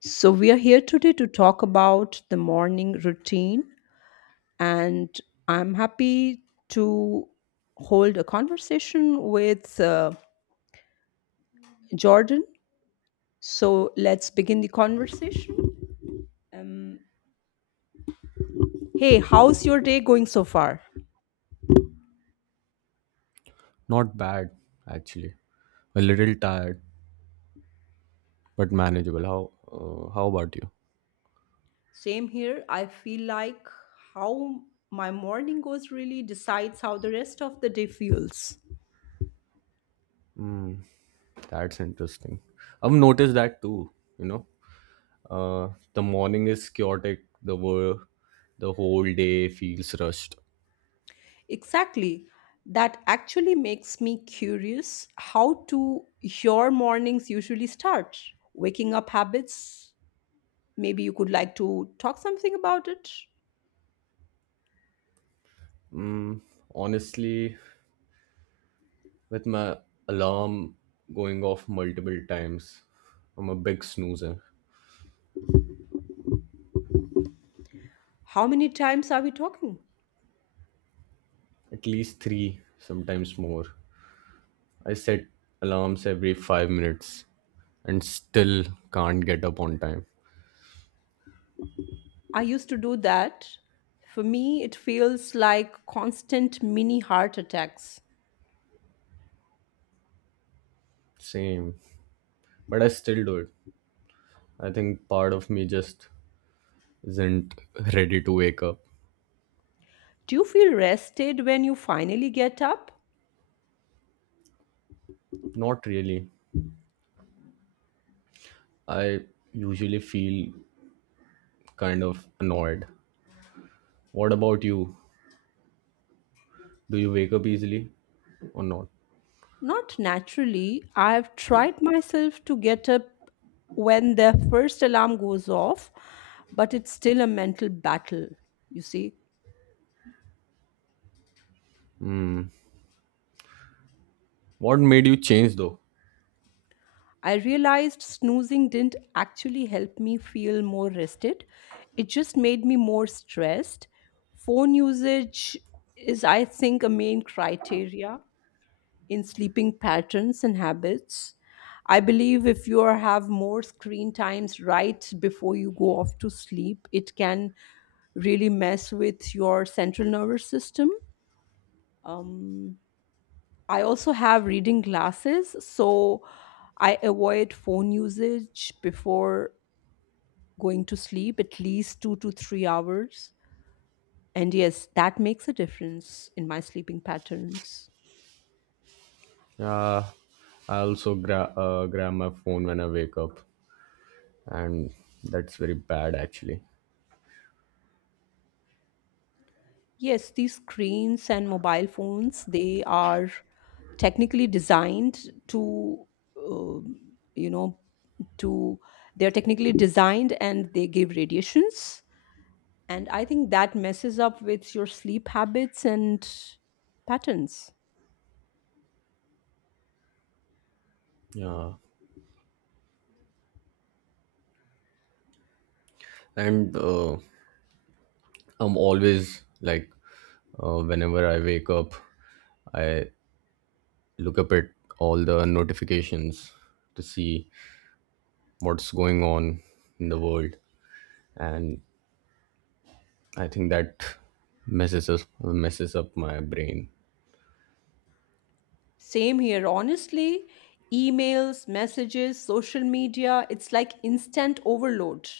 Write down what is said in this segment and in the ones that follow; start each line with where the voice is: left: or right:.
left: So, we are here today to talk about the morning routine, and I'm happy to hold a conversation with Jordan. So, let's begin the conversation. Um, Hey, how's your day going so far?
right: Not bad, actually. A little tired, but manageable. How about you?
left: Same here. I feel like how my morning goes really decides how the rest of the day feels.
right: Mm, that's interesting. I've noticed that too. You know, the morning is chaotic. The whole day feels rushed.
left: Exactly. That actually makes me curious, how do your mornings usually start? Waking up habits? Maybe you could like to talk something about it.
right: Mm, Honestly, with my alarm going off multiple times, I'm a big snoozer.
left: How many times are we talking?
right: At least three, sometimes more. I set alarms every 5 minutes and still can't get up on time.
left: I used to do that. For me, it feels like constant mini heart attacks.
right: Same. But I still do it. I think part of me just isn't ready to wake up.
left: Do you feel rested when you finally get up?
right: Not really. I usually feel kind of annoyed. What about you? Do you wake up easily or not?
left: Not naturally. I've tried myself to get up when the first alarm goes off, but it's still a mental battle, you see.
right: What made you change though?
left: I realized snoozing didn't actually help me feel more rested. It just made me more stressed. Phone usage is, I think, a main criteria in sleeping patterns and habits. I believe if you have more screen times right before you go off to sleep, it can really mess with your central nervous system. Um, I also have reading glasses, so I avoid phone usage before going to sleep at least 2 to 3 hours. And yes, that makes a difference in my sleeping patterns.
right: Uh, I also grab my phone when I wake up, and that's very bad actually.
left: Yes, these screens and mobile phones, they are technically designed to, um, you know, to, they're technically designed and they give radiations. And I think that messes up with your sleep habits and patterns.
right: Yeah, and I'm always like, whenever I wake up, I look up at all the notifications to see what's going on in the world, and I think that messes up my brain.
left: Same here, honestly. Emails, messages, social media, it's like instant overload.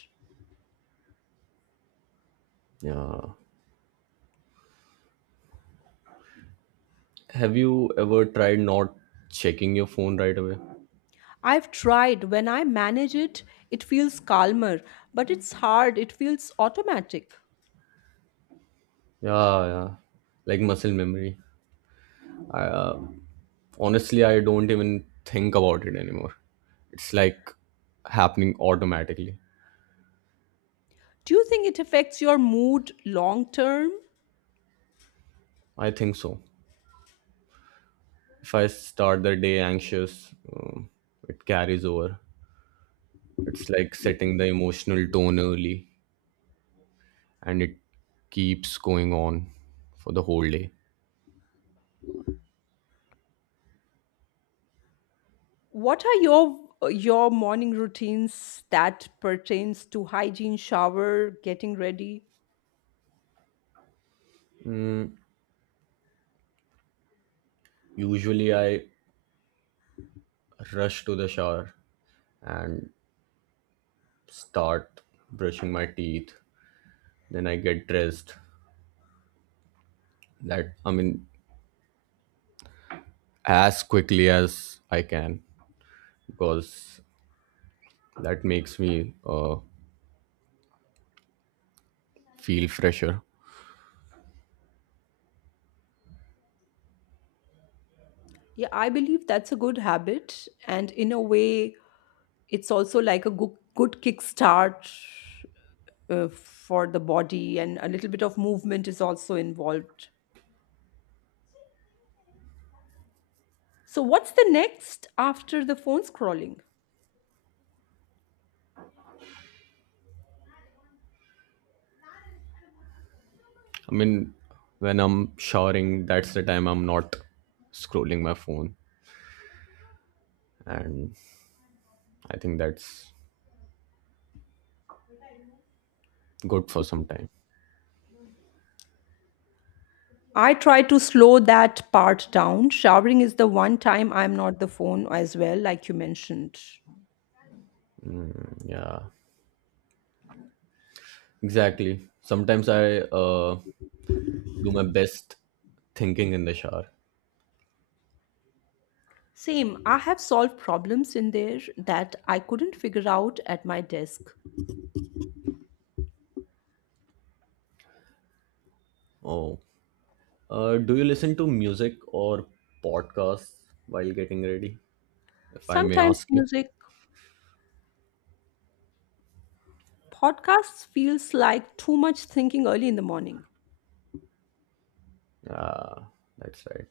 right: Yeah. Have you ever tried not checking your phone right away?
left: I've tried. When I manage it, it feels calmer, but it's hard. It feels automatic.
right: Yeah, yeah. Like muscle memory. I, uh, Honestly, I don't even think about it anymore. It's like happening automatically.
left: Do you think it affects your mood long term?
right: I think so. If I start the day anxious, it carries over. It's like setting the emotional tone early and it keeps going on for the whole day.
left: What are your morning routines that pertains to hygiene, shower, getting ready?
right: Usually, I rush to the shower and start brushing my teeth. Then I get dressed. That, I mean, as quickly as I can because that makes me feel fresher.
left: Yeah, I believe that's a good habit. And in a way, it's also like a good kickstart for the body, and a little bit of movement is also involved. So, what's the next after the phone scrolling?
right: I mean, when I'm showering, that's the time I'm not scrolling my phone. And I think that's good for some time.
left: I try to slow that part down. Showering is the one time I'm not the phone as well, like you mentioned.
right: Yeah, exactly. Sometimes I do my best thinking in the shower.
left: Same, I have solved problems in there that I couldn't figure out at my desk.
right: Oh, do you listen to music or podcasts while getting ready? If I may
left: Sometimes
right: ask you.
left: music. Podcasts feels like too much thinking early in the morning.
right: Yeah, that's right.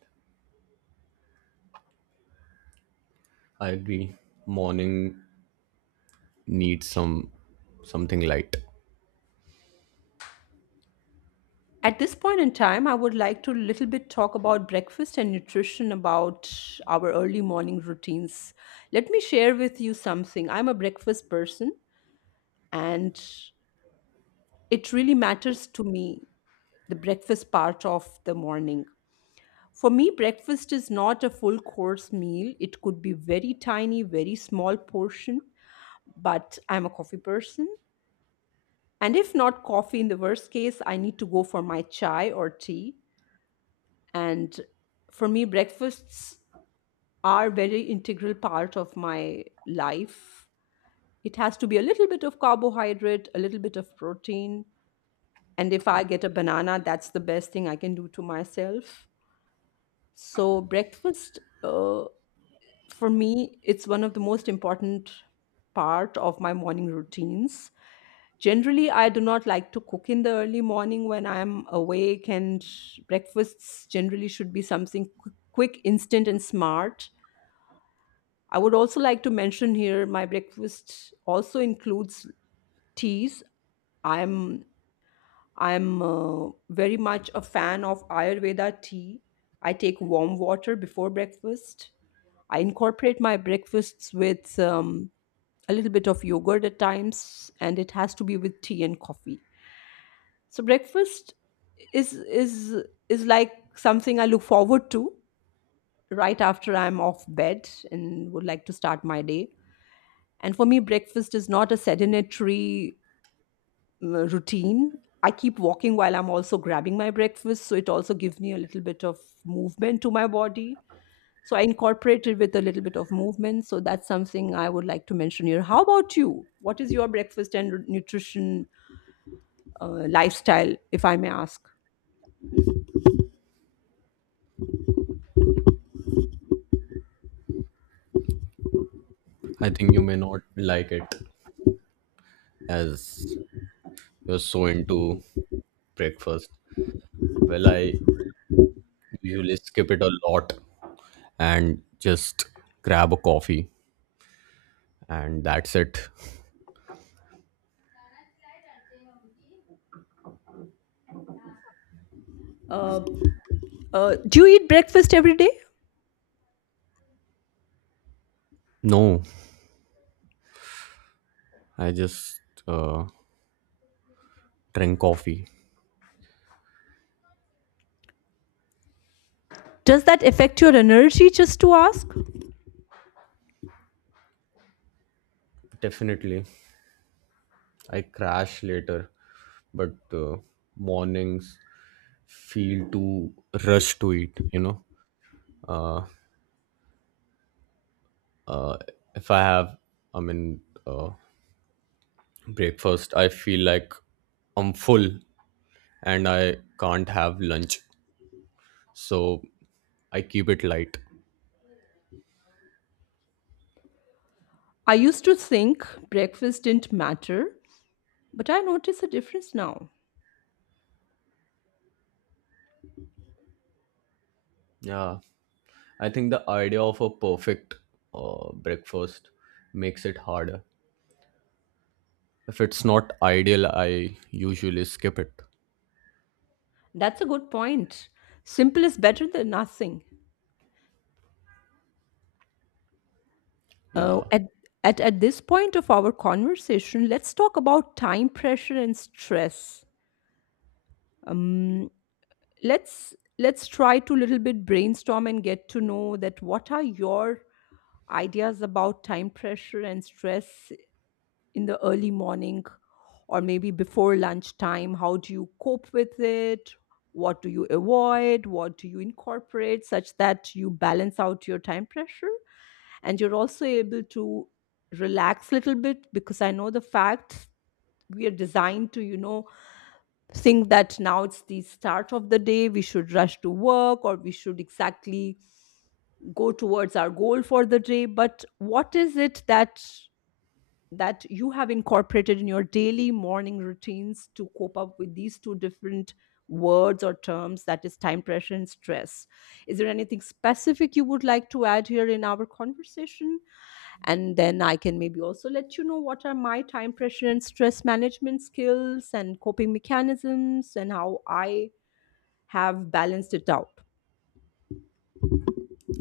right: I agree. Morning needs something light.
left: At this point in time, I would like to little bit talk about breakfast and nutrition about our early morning routines. Let me share with you something. I'm a breakfast person, and it really matters to me the breakfast part of the morning. For me, breakfast is not a full course meal. It could be very tiny, very small portion, but I'm a coffee person. And if not coffee, in the worst case, I need to go for my chai or tea. And for me, breakfasts are very integral part of my life. It has to be a little bit of carbohydrate, a little bit of protein. And if I get a banana, that's the best thing I can do to myself. So breakfast, for me, it's one of the most important part of my morning routines. Generally, I do not like to cook in the early morning when I'm awake, and breakfasts generally should be something quick, instant, and smart. I would also like to mention here my breakfast also includes teas. I'm I'm very much a fan of Ayurveda tea. I take warm water before breakfast. I incorporate my breakfasts with a little bit of yogurt at times, and it has to be with tea and coffee. So breakfast is is is like something I look forward to right after I'm off bed and would like to start my day. And for me, breakfast is not a sedentary routine. I keep walking while I'm also grabbing my breakfast, so it also gives me a little bit of movement to my body. So I incorporate it with a little bit of movement. So that's something I would like to mention here. How about you? What is your breakfast and nutrition lifestyle, if I may ask?
right: I think you may not like it as you're so into breakfast. Well, I usually skip it a lot and just grab a coffee, and that's it.
left: Uh, do you eat breakfast every day?
right: No, I just uh, drink coffee.
left: Does that affect your energy? Just to ask.
right: Definitely, I crash later, but mornings feel too rush to eat. You know, uh, if I have, I mean, uh, breakfast, I feel like I'm full and I can't have lunch. So I keep it light.
left: I used to think breakfast didn't matter, but I notice a difference now.
right: Yeah, I think the idea of a perfect breakfast makes it harder. If it's not ideal, I usually skip it.
left: That's a good point. Simple is better than nothing. Uh,
right: Yeah,
left: at, at this point of our conversation, let's talk about time pressure and stress. Um, let's try to little bit brainstorm and get to know that what are your ideas about time pressure and stress in the early morning or maybe before lunchtime? How do you cope with it? What do you avoid? What do you incorporate such that you balance out your time pressure? And you're also able to relax a little bit because I know the fact we are designed to, you know, think that now it's the start of the day, we should rush to work or we should exactly go towards our goal for the day. But what is it that you have incorporated in your daily morning routines to cope up with these two different words or terms, that is time pressure and stress. Is there anything specific you would like to add here in our conversation, and then I can maybe also let you know what are my time pressure and stress management skills and coping mechanisms and how I have balanced it out?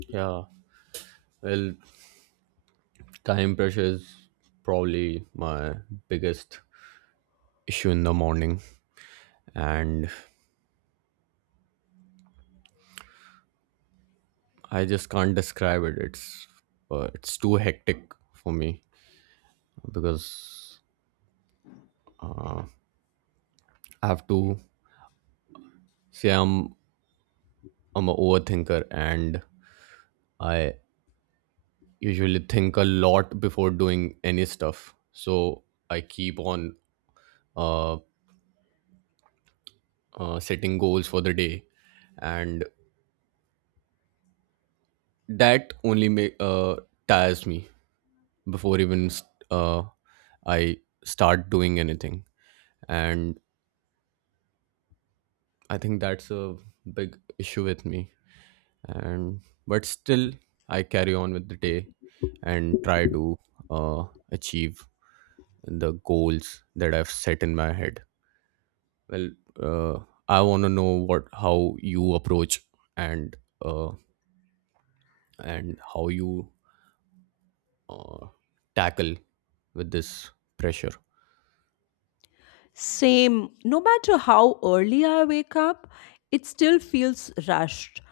right: yeah. Well, time pressure is probably my biggest issue in the morning, and I just can't describe it. It's too hectic for me because I have to say I'm a overthinker and I usually think a lot before doing any stuff. So I keep on uh, setting goals for the day, and that only make tires me before I start doing anything. And I think that's a big issue with me. And but still, I carry on with the day and try to uh, achieve the goals that I've set in my head. Well, uh, I want to know what how you approach and uh, and how you uh, tackle with this pressure.
left: Same. No matter how early I wake up, it still feels rushed.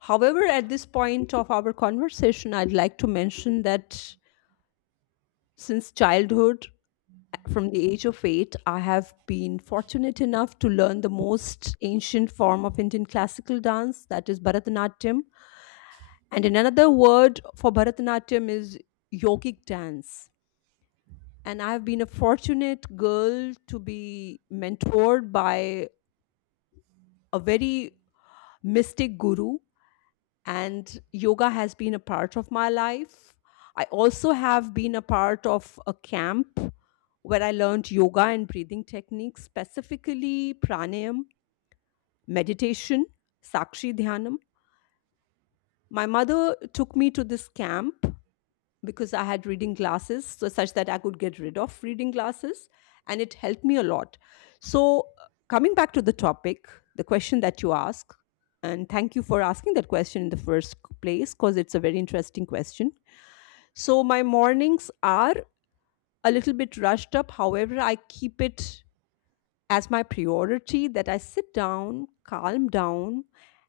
left: However, at this point of our conversation, I'd like to mention that since childhood, from the age of 8, I have been fortunate enough to learn the most ancient form of Indian classical dance, that is Bharatanatyam. And in another word for Bharatanatyam is yogic dance. And I have been a fortunate girl to be mentored by a very mystic guru, and yoga has been a part of my life. I also have been a part of a camp where I learned yoga and breathing techniques, specifically pranayam, meditation, sakshi dhyanam. My mother took me to this camp because I had reading glasses, so such that I could get rid of reading glasses, and it helped me a lot. So, coming back to the topic, the question that you ask, and thank you for asking that question in the first place because it's a very interesting question. So, my mornings are a little bit rushed up, however, I keep it as my priority that I sit down, calm down,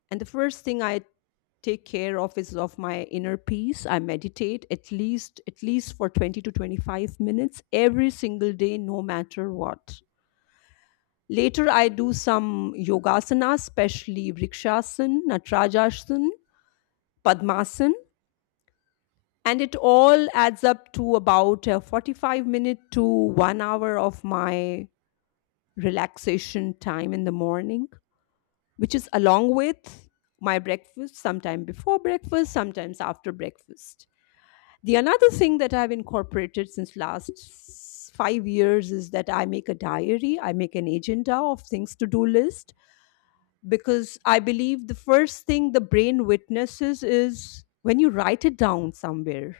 left: and the first thing I take care of is of my inner peace. I meditate at least for 20 to 25 minutes every single day no matter what. Later I do some yogasana, especially vrikshasana, natrajasana, padmasana, and it all adds up to about a 45 minute to 1 hour of my relaxation time in the morning, which is along with my breakfast, sometime before breakfast, sometimes after breakfast. The another thing that I've incorporated since last 5 years is that I make a diary, I make an agenda of things to do list because I believe the first thing the brain witnesses is when you write it down somewhere.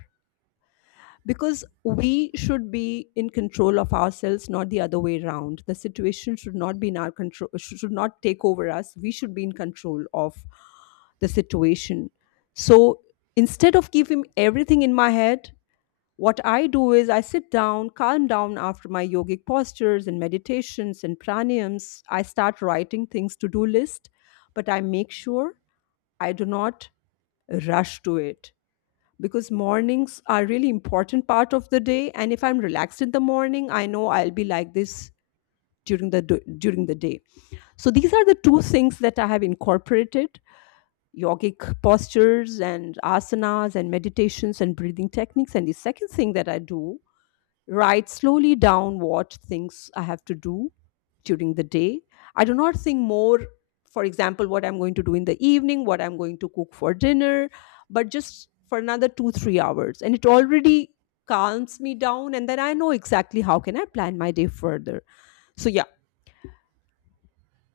left: Because we should be in control of ourselves, not the other way around. The situation should not be in our control, should not take over us. We should be in control of the situation. So instead of giving everything in my head, what I do is I sit down, calm down after my yogic postures and meditations and pranayams. I start writing things to do list, but I make sure I do not rush to it because mornings are really important part of the day, and if I'm relaxed in the morning, I know I'll be like this during the during the day. So these are the two things that I have incorporated: yogic postures and asanas and meditations and breathing techniques. And the second thing that I do, write slowly down what things I have to do during the day. I do not think more, for example, what I'm going to do in the evening, what I'm going to cook for dinner, but just for another two, 3 hours. And it already calms me down, and then I know exactly how can I plan my day further. So yeah,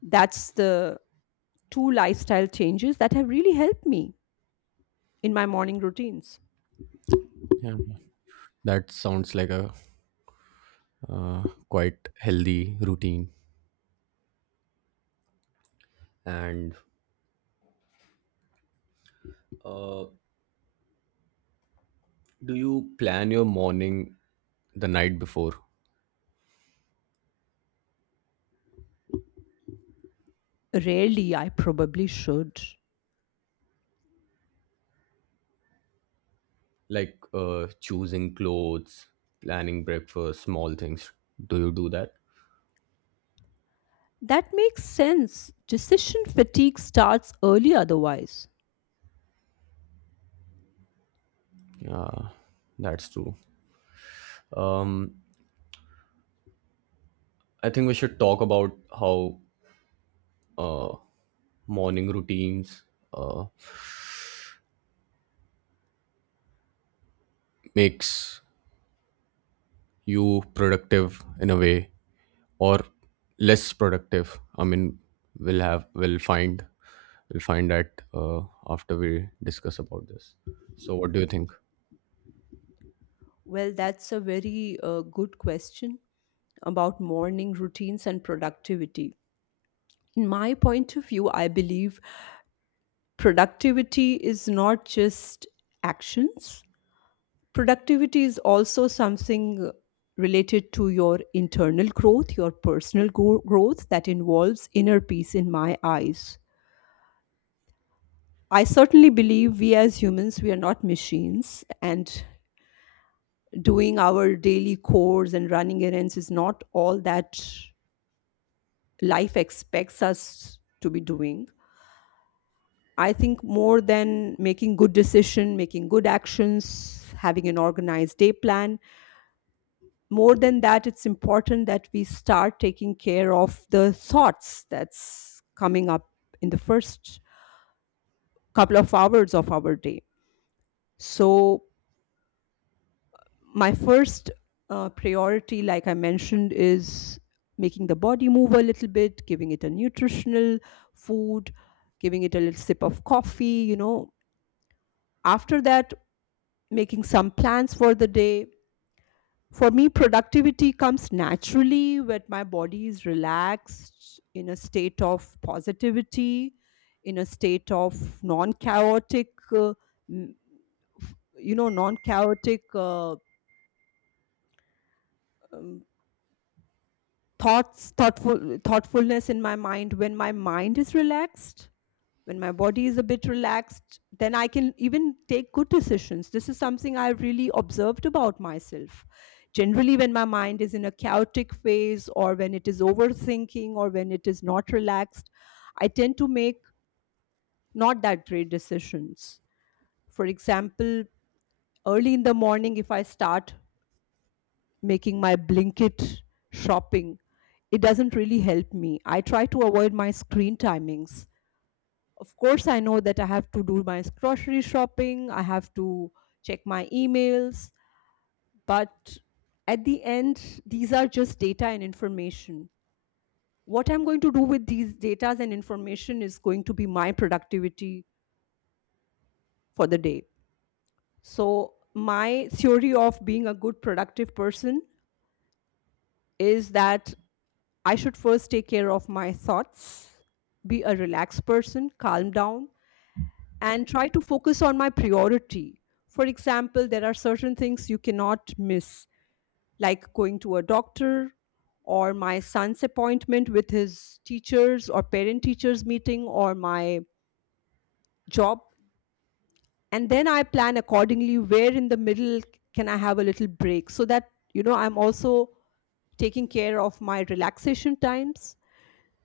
left: that's the two lifestyle changes that have really helped me in my morning routines.
right: Yeah, that sounds like a quite healthy routine and uh, do you plan your morning the night before?
left: Rarely, I probably should.
right: Like, choosing clothes, planning breakfast, small things, do you do that?
left: That makes sense. Decision fatigue starts early otherwise.
right: Yeah, that's true. um I think we should talk about how uh, morning routines uh, makes you productive in a way or less productive. I mean, we'll have we'll find we'll find that after we discuss about this. So what do you think?
left: Well, that's a very good question about morning routines and productivity. In my point of view, I believe productivity is not just actions, productivity is also something related to your internal growth, your personal growth that involves inner peace in my eyes. I certainly believe we as humans, we are not machines, and doing our daily chores and running errands is not all that life expects us to be doing. I think more than making good decision, making good actions, having an organized day plan, more than that, it's important that we start taking care of the thoughts that's coming up in the first couple of hours of our day. So my first priority, like I mentioned, is making the body move a little bit, giving it a nutritional food, giving it a little sip of coffee, you know. After that, making some plans for the day. For me, productivity comes naturally when my body is relaxed, in a state of positivity, in a state of non chaotic, uh, m- non chaotic. Um, thoughts thoughtful thoughtfulness in my mind when my mind is relaxed, when my body is a bit relaxed, then I can even take good decisions. This is something I really observed about myself. Generally when my mind is in a chaotic phase, or when it is overthinking, or when it is not relaxed, I tend to make not that great decisions. For example, early in the morning if I start making my Blinkit shopping, it doesn't really help me. I try to avoid my screen timings. Of course, I know that I have to do my grocery shopping, I have to check my emails, but at the end, these are just data and information. What I'm going to do with these data and information is going to be my productivity for the day. So, my theory of being a good productive person is that I should first take care of my thoughts, be a relaxed person, calm down, and try to focus on my priority. For example, there are certain things you cannot miss, like going to a doctor or my son's appointment with his teachers or parent teachers meeting or my job. And then I plan accordingly where in the middle can I have a little break so that, you know, I'm also taking care of my relaxation times.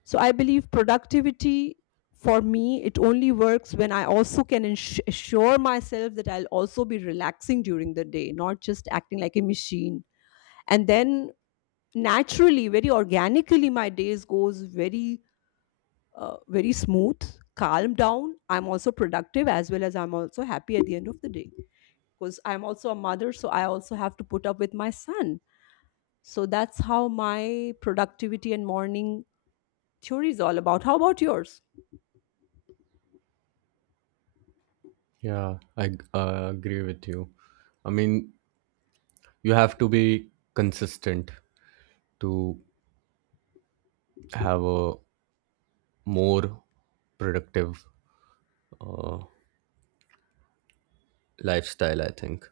left: So I believe productivity for me it only works when I also can assure myself that I'll also be relaxing during the day, not just acting like a machine. And then naturally, very organically, my days goes very very smooth, calm down. I'm also productive as well as I'm also happy at the end of the day because I'm also a mother, so I also have to put up with my son. So that's how my productivity and morning theory is all about. How about yours?
right: Yeah, I agree with you. I mean, you have to be consistent to have a more productive uh, lifestyle. I think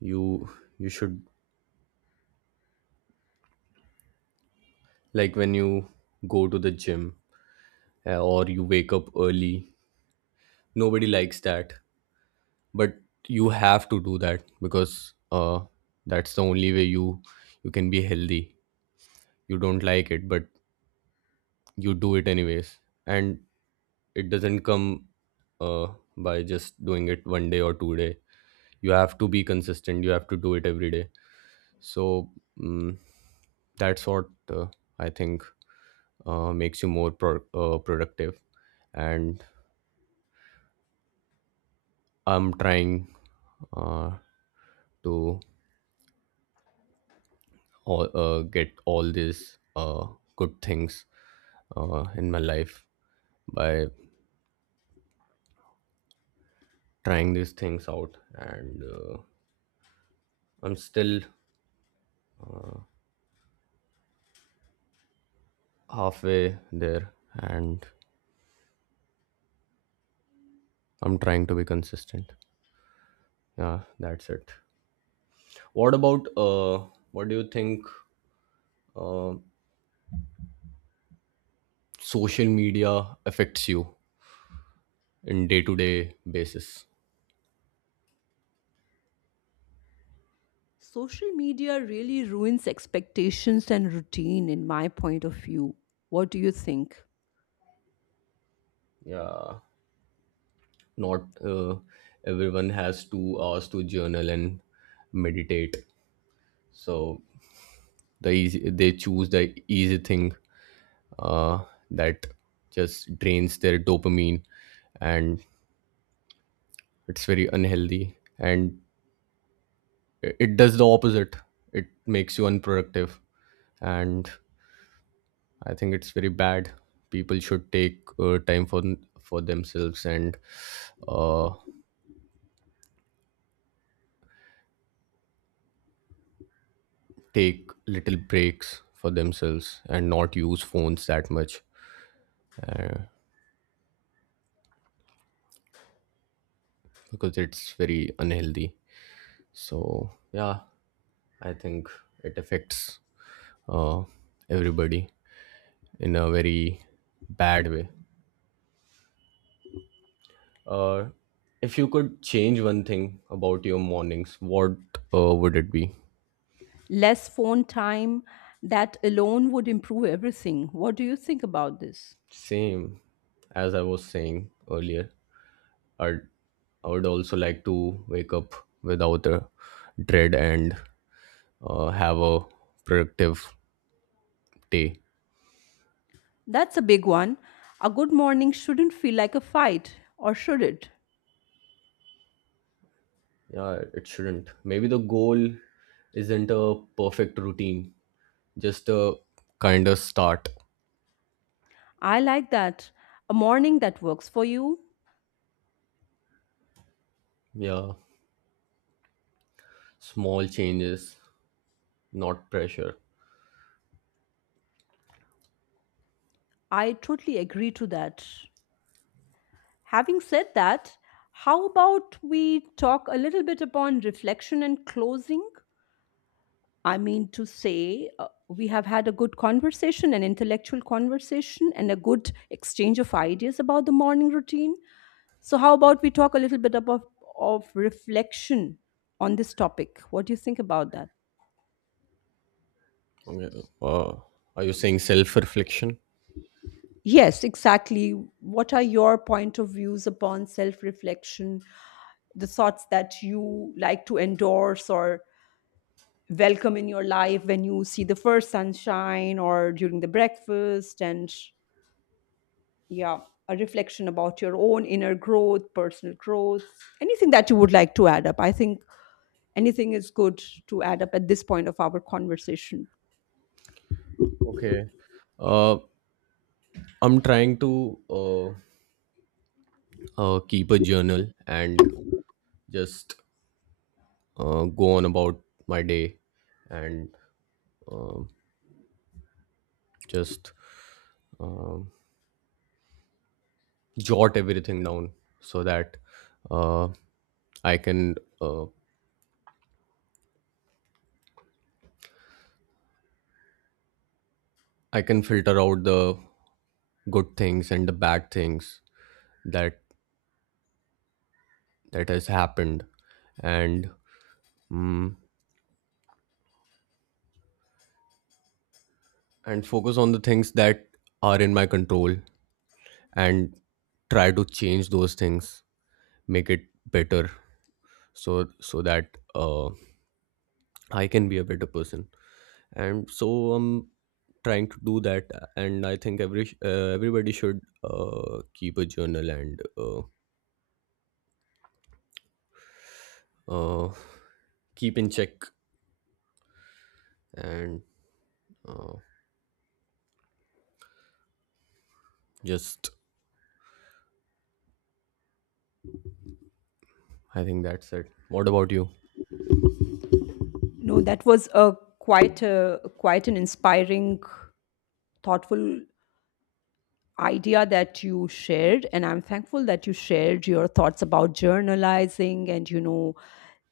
right: you you should, like, when you go to the gym, or you wake up early, nobody likes that, but you have to do that because that's the only way you can be healthy. You don't like it, but you do it anyways. And it doesn't come uh, by just doing it one day or two day. You have to be consistent, you have to do it every day. So mm that's what uh, I think makes you more productive. And I'm trying uh, to get all these good things in my life by trying these things out, and I'm still halfway there, and I'm trying to be consistent. Yeah, that's it. What about what do you think uh, social media affects you in day to day basis?
left: Social media really ruins expectations and routine, in my point of view. What do you think?
right: Yeah, not everyone has 2 hours to journal and meditate, so they choose the easy thing uh, that just drains their dopamine, and it's very unhealthy, and it does the opposite. It makes you unproductive, and I think it's very bad. People should take time for themselves and uh, take little breaks for themselves and not use phones that much, uh, because it's very unhealthy. So yeah, I think it affects uh, everybody in a very bad way. Uh, if you could change one thing about your mornings, what would it be?
left: Less phone time, that alone would improve everything. What do you think about this?
right: Same as I was saying earlier. I'd, I would also like to wake up without a dread and have a productive day.
left: That's a big one. A good morning shouldn't feel like a fight, or should it?
right: Yeah, it shouldn't. Maybe the goal isn't a perfect routine, just a kind of start.
left: I like that. A morning that works for you.
right: Yeah, small changes, not pressure.
left: I totally agree to that. Having said that, how about we talk a little bit upon reflection and closing? I mean to say, we have had a good conversation, an intellectual conversation, and a good exchange of ideas about the morning routine. So, how about we talk a little bit about of reflection on this topic? What do you think about that?
right: Okay. Are you saying self reflection?
left: Yes, exactly. What are your point of views upon self-reflection? The thoughts that you like to endorse or welcome in your life when you see the first sunshine or during the breakfast and yeah, a reflection about your own inner growth, personal growth, anything that you would like to add up. I think anything is good to add up at this point of our conversation.
right: Okay. Uh, I'm trying to keep a journal and just go on about my day and um just um jot everything down so that uh, I can uh, I can filter out the good things and the bad things that has happened and mm, and focus on the things that are in my control and try to change those things, make it better, so that I can be a better person. And so I'm trying to do that. And I think everybody should keep a journal and uh, keep in check and uh, just I think that's it. What about you?
left: No, that was a quite an inspiring, thoughtful idea that you shared, and I'm thankful that you shared your thoughts about journalizing. And you know,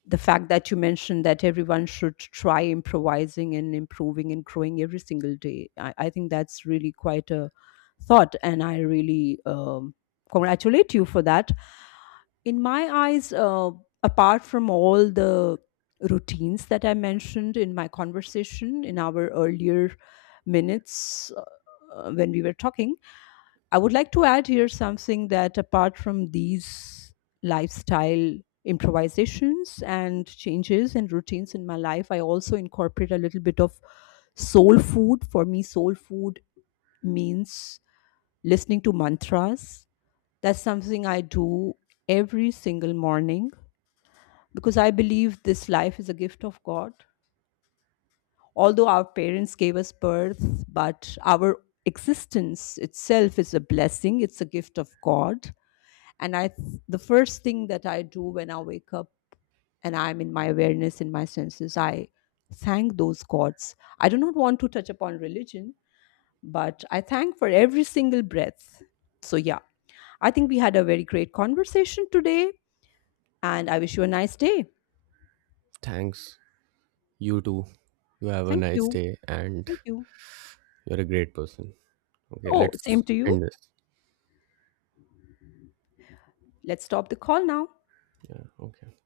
left: the fact that you mentioned that everyone should try improvising and improving and growing every single day, I think that's really quite a thought, and I really congratulate you for that. In my eyes, apart from all the routines that I mentioned in my conversation in our earlier minutes, when we were talking, I would like to add here something that apart from these lifestyle improvisations and changes and routines in my life, I also incorporate a little bit of soul food. For me, soul food means listening to mantras. That's something I do every single morning because I believe this life is a gift of God. Although our parents gave us birth, but our existence itself is a blessing, it's a gift of God. And the first thing that I do when I wake up and I'm in my awareness, in my senses, I thank those gods. I do not want to touch upon religion, but I thank for every single breath. So yeah, I think we had a very great conversation today, and I wish you a nice day.
right: Thanks. You too. You have a
left: Thank
right: nice
left: you.
right: day and
left: Thank you.
right: you're a great person. Okay,
left: Oh,
right: let's
left: same to you.
right: end this.
left: Let's stop the call now.
right: Yeah, okay.